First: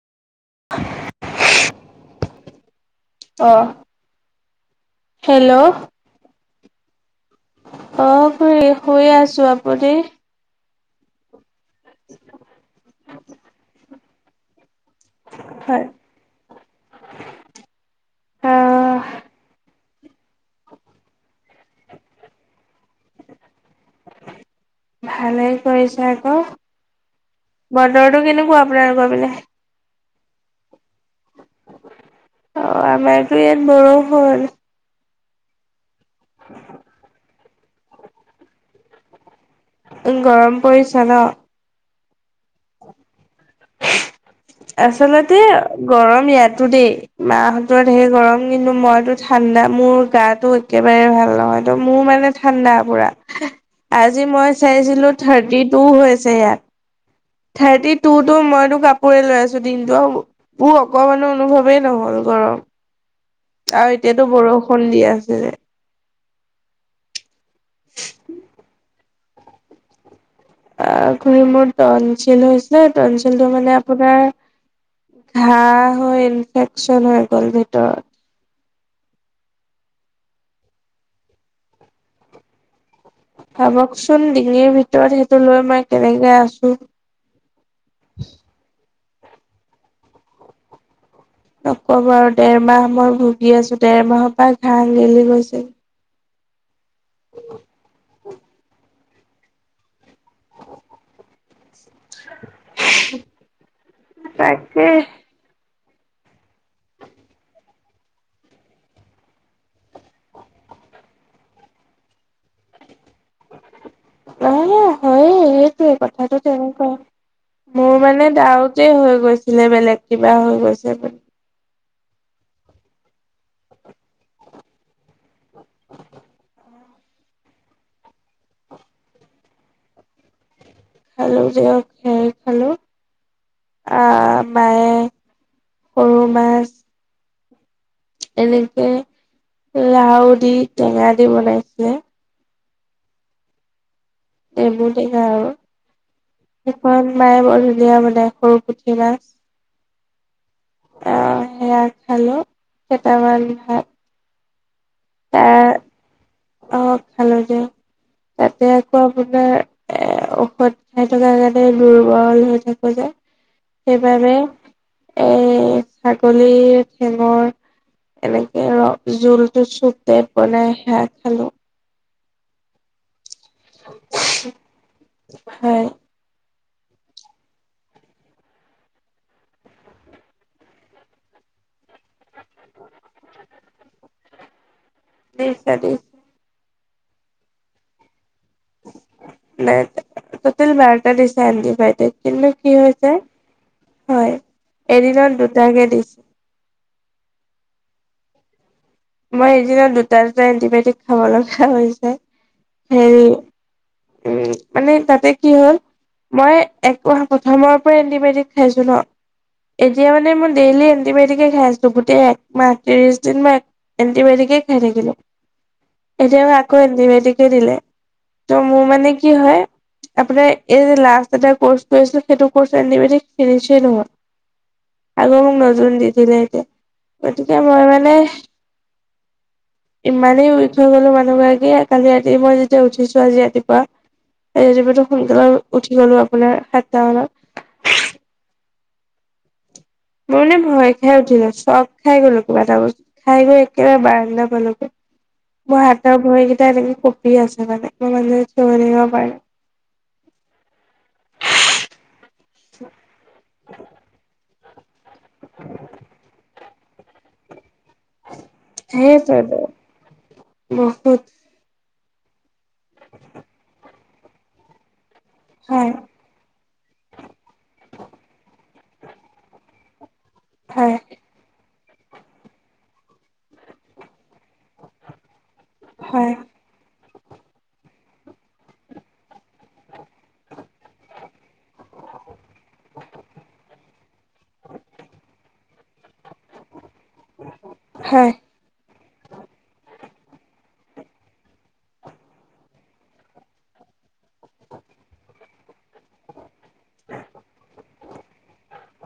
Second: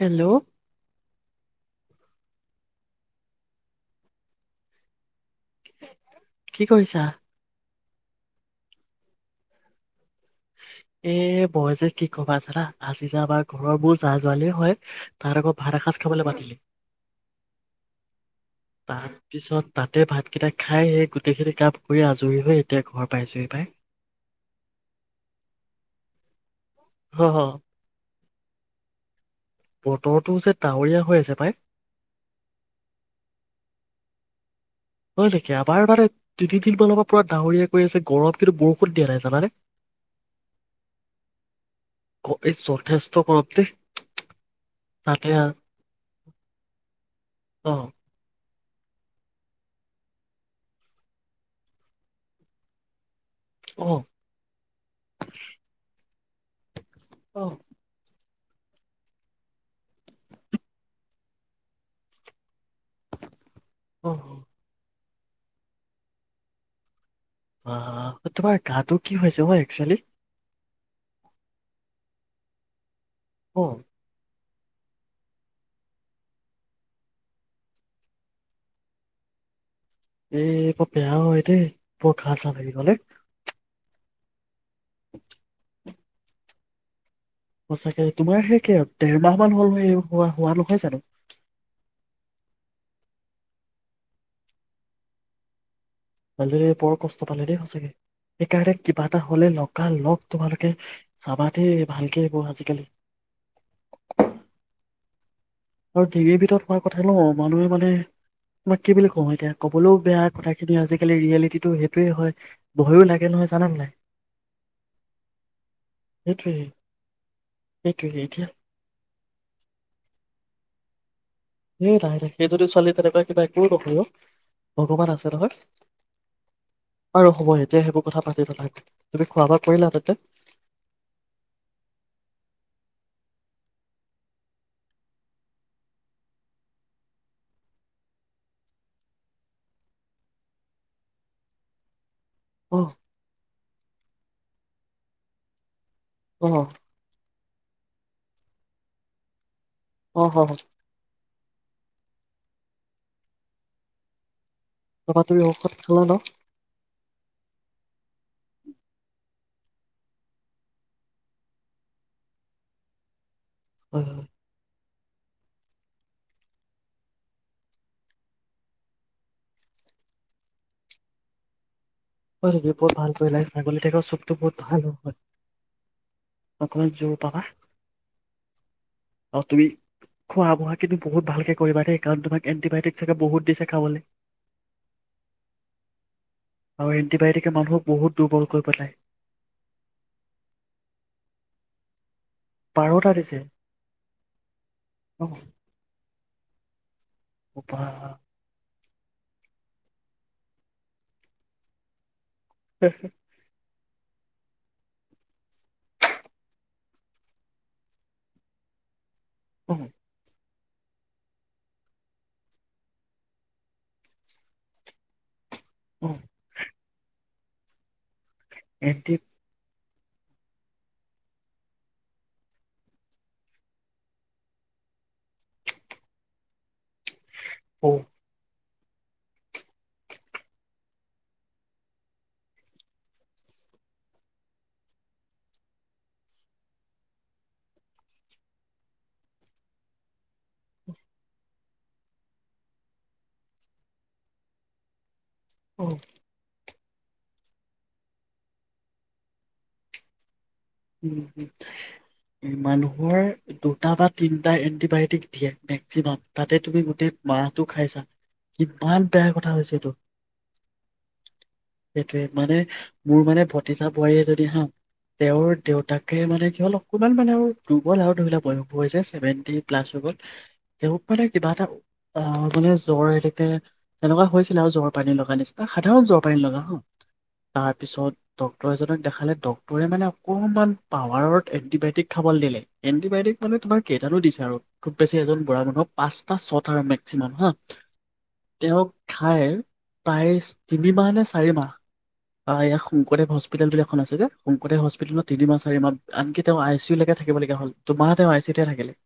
Hello. আহ hello. কি কৰিছা? অ খ শুই আছো আপুনি? এ মই যে কি ক'বা জানা আজি যা আমাৰ ঘৰৰ মোৰ যোৱা ছোৱালী হয়। তাহাঁতৰ ঘৰত ভাত হয় এসাঁজ খাবলৈ মাতিলে। আহ তাৰ পিছত তাতে ভাতকেইটা খাই সেই গোটেই খিনি কাম কৰি আজৰি হৈ। এতিয়া ঘৰ পাইছোহি পাই ভালেই কৰিছা আকৌ হয় হয় বতৰটো কেনেকুৱা? আপোনাল লগৰ পিনে বতৰটো যে ডাৱৰীয়া। হৈ আছে পাই। অ আমাৰতো ইয়াত বৰষুণ । হয় নেকি আমাৰ মানে। তিল বনাব পৰা ডাৰীয়া কৈ আছে গৰম কিন্তু বৰষুত দিয়া নাই জানানে। উ গৰম পৰিছে ন'। এই যথেষ্ট গৰম দেই। তাতে আচলতে আ- গৰম ইয়াতো দেই মাহ অ হতৰ ধেই গৰম। কিন্তু মইতো ঠাণ্ডা মোৰ গাটো একেবাৰে ভাল নহয় তো মোৰ মানে ঠাণ্ডা পুৰা। অ আজি মই চাইছিলো থাৰ্টি টু হৈ। এইয়াত অ থাৰটি টো ত মইতো কাপোৰে লৈ আছো দিনটো বোৰ অকমানো অনুভৱেই নহল গৰম আৰু অ এতিয়াতো বৰষুণ দিয়া উ [unintelligible] অ তোমাৰ গাটো কি হৈছে হয় একচুৱেলি অ ঘুৰি মোৰ টনঞ্চিল হৈছিলে। টনশিলটো অ মানে আপোনাৰ ঘাঁ হৈ ইনফেকচন হৈ গ'ল ভিতৰত। এ বৰ বেয়া হয় দেই বৰ ঘাঁ চা লাগে গলে। ভাবকচোন ডিঙিৰ ভি ভিতৰত সেইটো লৈ মই কেনেকে আছো সঁচাকে তোমাৰ সে কে দেৰ মাহ মান হ'ল হোৱা হোৱা নহয় জানো। নক বাৰু দেৰমাহ মই ভুগি আছো দেৰ মাহৰ পৰা ঘাহ গেলি গৈছিল মজে পৰ কষ্ট পালে দেই সঁচাকে। সেইকাৰণে কিবা এটা হলে লগা লগ তোমালোকে চাবা দেই । ভালকে পঢ়া আজিকালি । তাকে আৰু ডিঙিৰ ভিতৰত হোৱা কথা ন । মানুহে মানে তোমাক কি বুলি কওঁ, এতিয়া কবলৈও বেয়া কথাখিনি আজিকালি ৰিয়েলিটিটো সেইটোৱেই হয়, ভয়ো লাগে নহয় জানা নে নাই? অ হয়ে এইটোৱে কথাটো সেইটোৱে তেনেকুৱাই । মোৰ সেইটোৱে মানে এতিয়া ডাউতে হৈ গৈছে । ছিলে বেলেগ কিবা হৈ গৈছে বোলি [unintelligible] এ লাহে লাহে সেই যদি ছোৱালী তেনেকুৱা কিবা একো নকয় অও ভগৱান আছে । হত [unintelligible] আৰু সময় এতিয়া সেইবোৰ কথা পাতি নাথাকে । তুমি খোৱা বোৱা কৰিলা তেন্তে খালো যিহক সে খালোঁ আহ মায়ে সৰু মাছ এনেকে লাউ দি টেঙা দি বনাইছে । অ । নেমু টেঙা আৰু অ একুৱন মায়ে বৰ ধুনীয়া বনাই সৰু পুঠি মাছ । অহ হয়। সেয়া খালো কেইটামান ভাত । তাপা তুমি ঔষধ খালা ন? অ খালো দিয়া । তাতে আকৌ আপোনাৰ, এ ঔষধ খাই থকা কাৰণে দুৰ্বল হৈ থাকো যে । হয় সেইবাবে । এ ছাগলীৰ ঠেঙৰ এনেকে ৰ জোলটো চুপ টাইপ বনাই শাত । খালো । হয়নেকি বহুত ভাল কৰিলা । ছাগলী ঠেঙৰ চুপটো বহুত ভাল হয় ঔষধ। অকমান জোৰ পাবা আৰু তুমি খোৱা বোৱা কিন্তু বহুত ভালকে কৰিবা দেই। গানটোভাগ এণ্টিবায়টিক চাগে বহুত দিছে খাবলে দিছে দিছে । আৰু এণ্টিবায়টিকে মানুহক বহুত পেলাই নাই ত তেল বাৰটা দিচাইন দিয় [unintelligible] বেটে [unintelligible] কিন্তু কি বাৰটা হৈছে দিছে হয়, অ এদিনত দুটাকে দিছে । উপহাৰ। মই এদিনত দুটা- দুটা এন্টিবায়টিক খাব লগা হৈছে । উম । উম, মানে তাতে কি হল মই এক মাহৰ প্ৰথমৰ পৰাই এণ্টিবায়টিক খাইছো ন অ । এতিয়া মানে ইমান ডেইলি এণ্টিবায়টিকে খাই আছিলো গোটেই একমাহ ত্ৰিশ দিন বা এণ্টিবায়টিকে খাই থাকিলো। অ এতিয়া মই আকৌ এণ্টিমেটিক ৰিলে। ত মোৰ মানে এণ্টি কি হয় আপোনাৰ এই লাষ্ট এ কৰ্চ কৰিছিল সেইটো নহয় আকৌ মোক নজুন দি দিলে এতিয়া। গতিকে মই অ মানে ইমানেই ৱীক হৈ গলো মানুহ গ আগে কালি ৰাতি মই যেতিয়া উঠিছো। আজি ৰাতিপুৱা - ৰাতিপুৱা সোনকালে উঠি গলো আপোনাৰ সাতটা মানত। মোৰামানে ভয় খাই উঠিলো চব খাই গলো কিবা এটা বস্তু খাই গৈ একেবাৰে বাৰান্ধা পালোগৈ [unintelligible] অ মই হাতৰ ভৰি কেইটাই থাকি [unintelligible] কপি আছে মানে ম মানে চৰেগ প [unintelligible] উম, মানুহৰ দুটা বা তিন। এণ্টিবায়'টিক দিয়ে মেক্সিমাম তাতে তুমি গোটেই মাহটো খাইছা কিমান বেয়া কথা সেইটোৱেটো হৈছে এটো। বহুত সেইটোৱে মানে মোৰ মানে ভতিজা বোৱাৰীয়ে যদি হা তেওঁৰ হয় দেউতাকে মানে কি হ'ল অকণমান মানে আৰু দুুৰ্বল আৰু ধৰি লক বয়সো হৈছে ছেভেটি প্লাছ হৈগল। হয় সেহক মানে কিবা এটা অ মানে জ্বৰ এনেকে তেনেকুৱা হৈছে। ন জ্বৰ পানী লগা নিচিনা সাধাৰণ জ্বৰ হয় পানী লগা তাৰপিছত ডক্তৰ এজনক দেখালে ড পৰি মানে অকমান পাৱাৰত এণ্টিবায়টিক খাবলৈ দিলে এণ্টিবায়টিক মানে তোমাৰ কেইটানো দিছে আৰু খুব বেছি এজন বুঢ়া মানুহক পাঁচটা ছটা আৰু মেক্সিমাম হা হয় তেওঁক খাই প্ৰায় তিনি মাহ নে চাৰি মাহ ইয়াক শংকৰদেৱ হস্পিতেল বুলি এখন আছে যে শংকৰদেৱ হস্প হস্পিতেলত তিনিমাহ চাৰি মাহ আনকি তেওঁ আই চি ইউ লৈকে থাকিবলগীয়া হ'ল তোমাহ তেওঁ আই চি তে থাকিলে ।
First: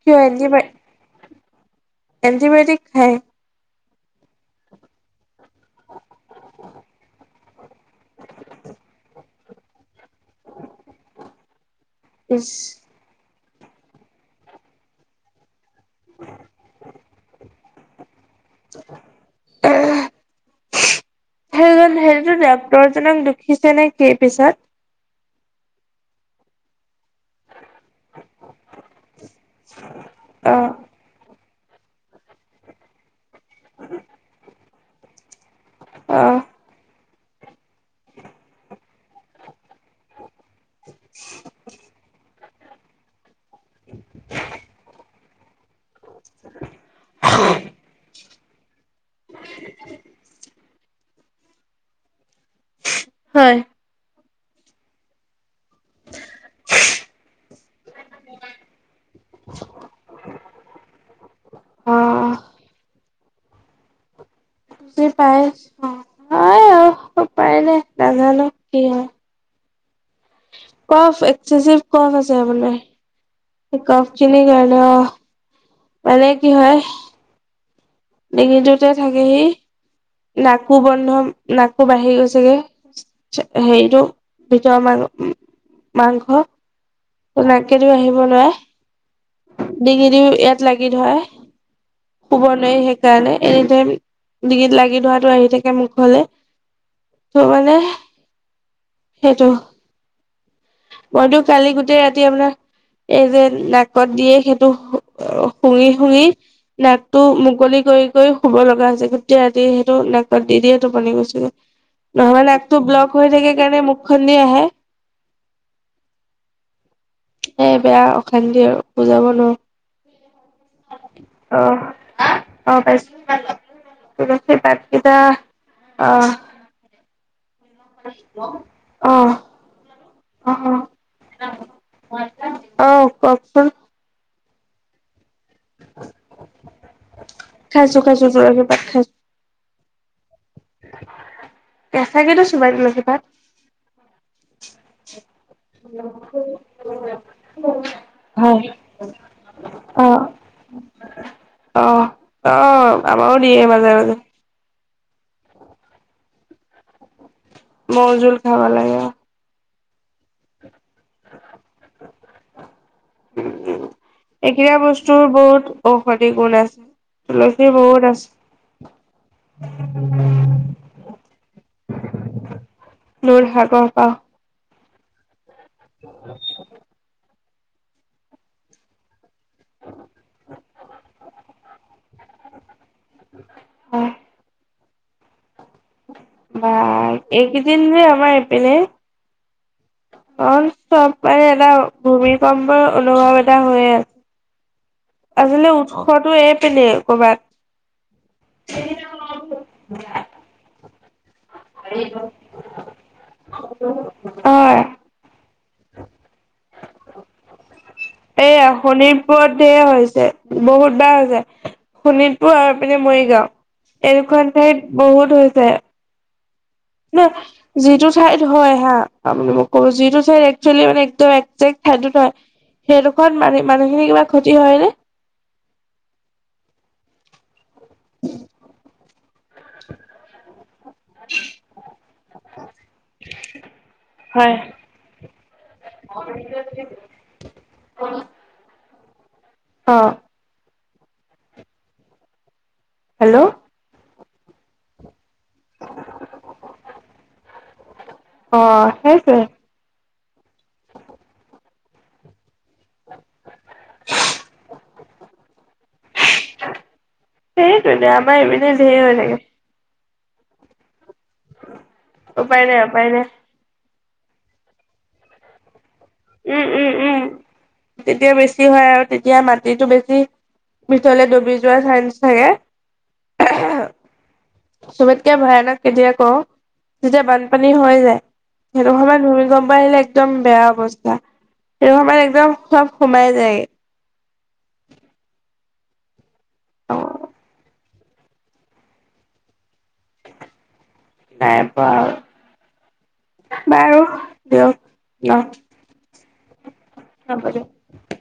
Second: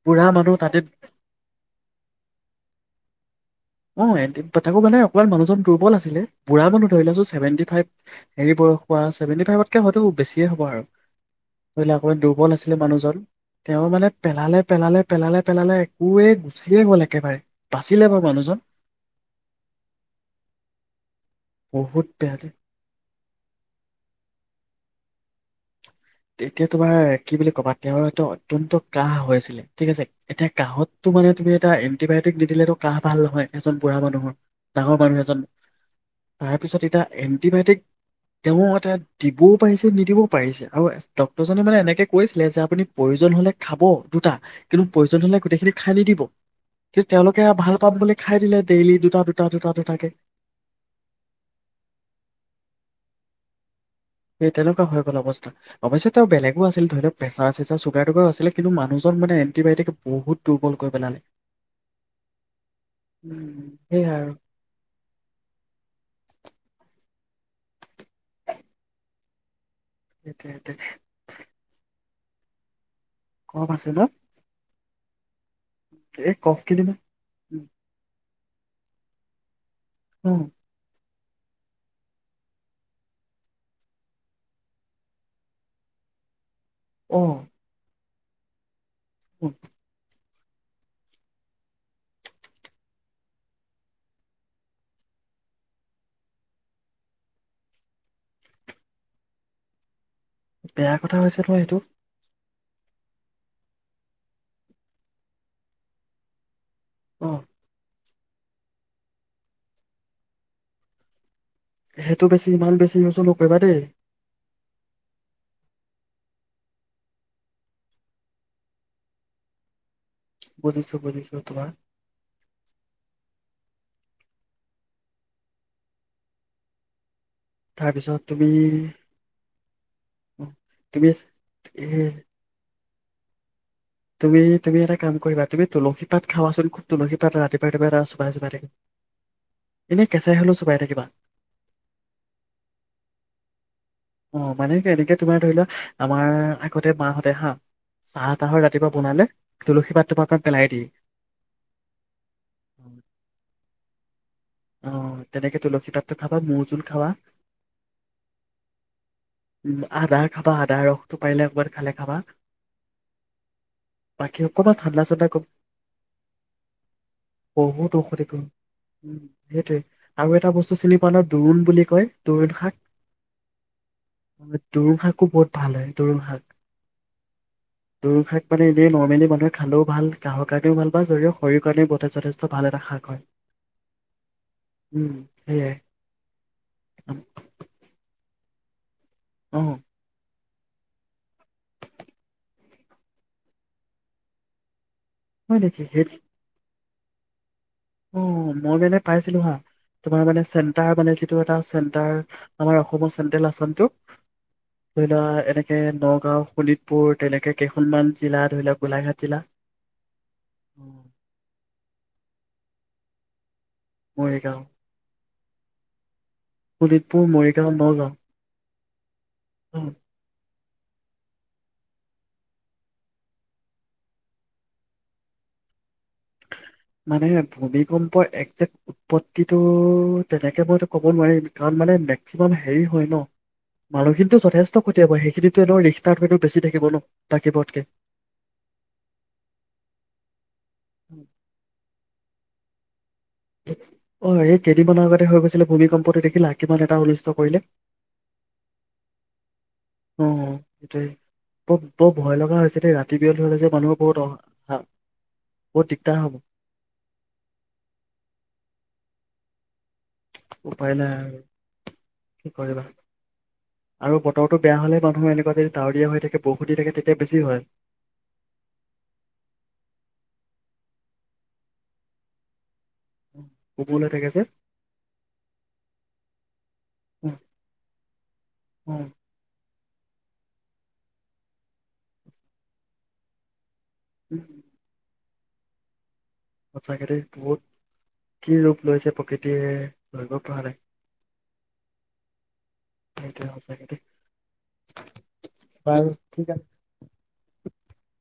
কিয় এনটি এটিবায়টিক খাই। অ এ তাক মানে অকণমান মানুহজন দুৰ্বল আছিলে বুঢ়া মানুহ ধৰিলোৱা চোন চেভেনটি ফাইভ হেৰি বয়সোৱা চছেভেটি ফাইভতকে হয়তো বেছিয়ে হ'ব আৰু ধৰি অকণমান ইচ দুৰ্বল আছিলে মানুহজন। তেওঁ মানে পেলালে পেলালে পেলালে পেলালে একোৱে গুচিয়ে গল একেবাৰে বাচিলে বাৰু মানুহজন। সেইজন বহুত বেয়া সেইটোতো দে ডাক্তৰজনক দুখিছে নে কি পিছত? তেতিয়া তোমাৰ কি বুলি ক'বা তেওঁৰ এটো অত্যন্ত কাহ হৈ আছিলে ঠিক আছে এতিয়া অ কাহতটো মানে তুমি এ এণ্টিবায়টিক দি দিলে তো কাহ ভাল নহয়। এজন বুঢ়া মানুহৰ। ডাঙৰ মানুহ এজন অ তাৰপিছত এতিয়া এণ্টিবায়টিক তেওঁ এটা দিবও পাৰিছে নিদিবও পাৰিছে আৰু ডক্তৰজনে মানে এনেকে কৈছিলে যে আপুনি প্ৰয়োজন হলে খাব দুটা, কিন্তু প্ৰয়োজন নহলে গোটেইখিনি খাই নিদিব কিন্তু তেওঁলোকে ভাল পাম বুলি খাই দিলে ডেইলি দুটা -দুটা, দুটা -দুটা কে। হয়। সেই তেনেকুৱা হৈ গল অৱস্থা অৱশ্যে তেওঁৰ বেলেগো আছিল ধৰি লওঁক প্ৰেচাৰ চেচাৰ চুগাৰ তুগাৰ আছিলে কিন্তু মানুহজন মানে এণ্টিবায়টিকে বহুত দুৰ্বল কৰি পেলালে, অ উ সেয়াই আৰু। তুমি পায়ে অঁ। পায়নে নাজানো কি হয়। সেইটোৱে সেইটোৱে। কফ এক্সেচিভ কফ হৈছে মানে। আছে ন কফ খিনি কাৰণে অঁ। এই কফ কি দিম ডিঙিটোতে থাকেহি নাকো বন্ধ নাকটো বাঢ়ি গৈছেগে, হেৰিটো ভিতৰ মাঙ মাংস অ ত' নাকেদি আহিব নোৱাৰে। অ ডিঙি দিও ইয়াত লাগি ধৰে, শুব নোৱাৰি সেইকাৰণে এনি টাইম ডিঙিত লাগি ধৰাটো আহি থাকে মুখলে। ত' মানে সেইটো। বেয়া কথা মইতো হৈছে নহয় কালি সেইটো গোটেই ৰাতি আপোনাৰ এই যে নাকত দিয়ে, সেইটো শুঙি-শুঙি নাকটো অ মুকলি কৰি কৰি শুব লগা হৈছে, গোটেই ৰাতি সেইটো নাকত দি দিয়ে টোপনি গৈছো গে। সেইটো নহ'লে বেছি ইমান নাকটো বেছি ব্লক ইউজো হৈ থাকে নকৰিবা দেই কাৰণে মুখখন দি আহে। এ বেয়া অশান্তি আৰু বুজাব বুজিছো বুজিছো নোৱাৰো। তোমাৰ অঁ- অ পাইছোঁ। তুলসী পাত কিতা, অঁ। তাৰপিছত তুমি অঁ। [unintelligible] অঁ কওকচোন। তুমি-তুমি এটা কাম কৰিবা তুমি তুলসী পাত খাবা চোন খুব তুলসী পাত ৰাতিপুৱাই- ৰাতিপুৱাই খাইছো এটা খাইছো চোবাই চোবাই তুলসী পাত খাইছো থাকিব এনেই কেঁচাই হ'লেও চোবাই থাকিবা। কেঁচাকে তো চোবাই তুলসী পাত। অঁ মানে কেনেকে তোমাৰ ধৰি লোৱা, আমাৰ আগতে মাহঁতে হাঁ চাহ তাহৰ হয় ৰাতিপুৱা বনালে তুলসী পাতটো অ'। দুপাহমান পেলাই দিয়ে। অ', অ', আমাৰো দিয়ে [inaudible] অঁ তেনেকে তুলসী পাতটো খাবা, মৌজোলো খাবা। মৌ জোল খাব লাগে অঁ উম, আদা খাবা আদাৰ ৰস টো পাৰিলে অকমান খালে খাবা, বাকী অকমান এইকেইটা ঠাণ্ডা বস্তুৰ চান্দা কম, বহুত ঔষধি গুণ আছে। তুলসীৰ বহুত ঔষধি আছে, গুণ উম সেইটোৱে আৰু এটা বস্তু চিনি পোৱা নহয় দোৰুণ বুলি কয় দোৰুণ শাক দূৰ সাগৰ পাওঁ দোৰুন শাকো বহুত ভাল হয়, দোৰুণ শাক। দুৰুন শাক মানে এনে নৰ্মেলি মানুহে খালেও ভাল কাঁহৰ কাৰণেও ভাল বা যদিও শৰীৰৰ কাৰণেও ব যথেষ্ট ভাল এটা শাক হয়। হয়। উম। সেয়াই বা এইকেইদিন হে আমাৰ এই পিনে অ'। অ', চব মানে এটা ভূমিকম্পৰ অনুভৱ এটা হৈ আছে। হয় আজিলে নেকি সেই উৎসটো এইপিনে। ক'ৰবাত। অ' মই মানে পাইছিলো হা তোমাৰ মানে চেন্টাৰ মানে যে সেইটো এটা চেণ্টাৰ আমাৰ অসমৰ চেন্টেল আসাম টো হয়। ধৰি লোৱা এনে কে নগাঁও শোণিতপুৰ তেনেকে কেইখন এইয়া শোণিতপুৰত ধেৰ হৈছে বহুত বাৰ হৈছে শোণিতপুৰ আৰু এইপিনে মৰিগাঁও। এইকেইখন মৰিগাঁও, ঠাইত বহুত হৈছে। ছে। শোণিতপুৰ, নে মৰিগাঁও, যিটো নগাঁও ঠাইত হয় হা। আপুনি মোক কব যিটো ঠাইত এক একিলিছ মানে একদম এক্ জেক ঠাইডোখৰ সেই ডোষৰ মানে মানুহখিনি কিবা ক্ষতি হয় নে । মানে ভূমিক ভূমিকম্প একেক্ট উৎপত্তিটো তেনেকে মইতো ক'ব নোৱাৰিম কাৰণ মানে মেক্সিমাম হেৰি হয় ন মানুহখিনিতো হয়। যথেষ্ট কঠীয়াব সেইখিনিত। [unintelligible] বেছি থাকিব ন বাকী বাৰতকে । অ'। হু। হেল্ল'। অ' এই কেইদিন মানৰ আগতে হৈ গৈছে। ভূমিকম্পটো দেখিলা কিমান এটা অনিষ্ট কৰিলে। অ' সেইহে । অ' গোটেই বট বৰ ভয় লগা হৈছে। যেতিয়া ৰাতি বিয়ল হলে যে মানুহৰ বহুত বহুত দিগদাৰ হ'ব। সেইটোৱে আমাৰ এইপিনে ধেৰ হৈ থাকে। উপাই নাই আৰু। কি উপাই নাই কৰিবা। উপায় নাই। আৰু বতৰটো বেয়া হলে মানুহে এনেকুৱা যে উম উম উম তেতিয়া বেছি হয় আৰু তেতিয়া মাটিটো বেছি ভিতৰলে ডুবি যোৱা চান্স থাকে। [unintelligible] থাকে যে। চবতকে ভয়ানক কেতিয়া কও, যেতিয়া বানপানী হৈ যায় সেইটো সময়ত ভূমিকম্প মোবাইল একদম বেয়া অৱস্থা, সেই সময়ত একদম সব সোমাই যায়গে। [inaudible] অ সচাকে দেই বহুত। কি ৰূপ লৈছে প্ৰকৃতিয়ে ধৰিব পৰা নাই। নাই পোৱা অ' সেইটোৱে সঁচাকে দেই। বাৰু দিয়ক ন বাৰু ঠিক আছে। হ'ব দিয়ক।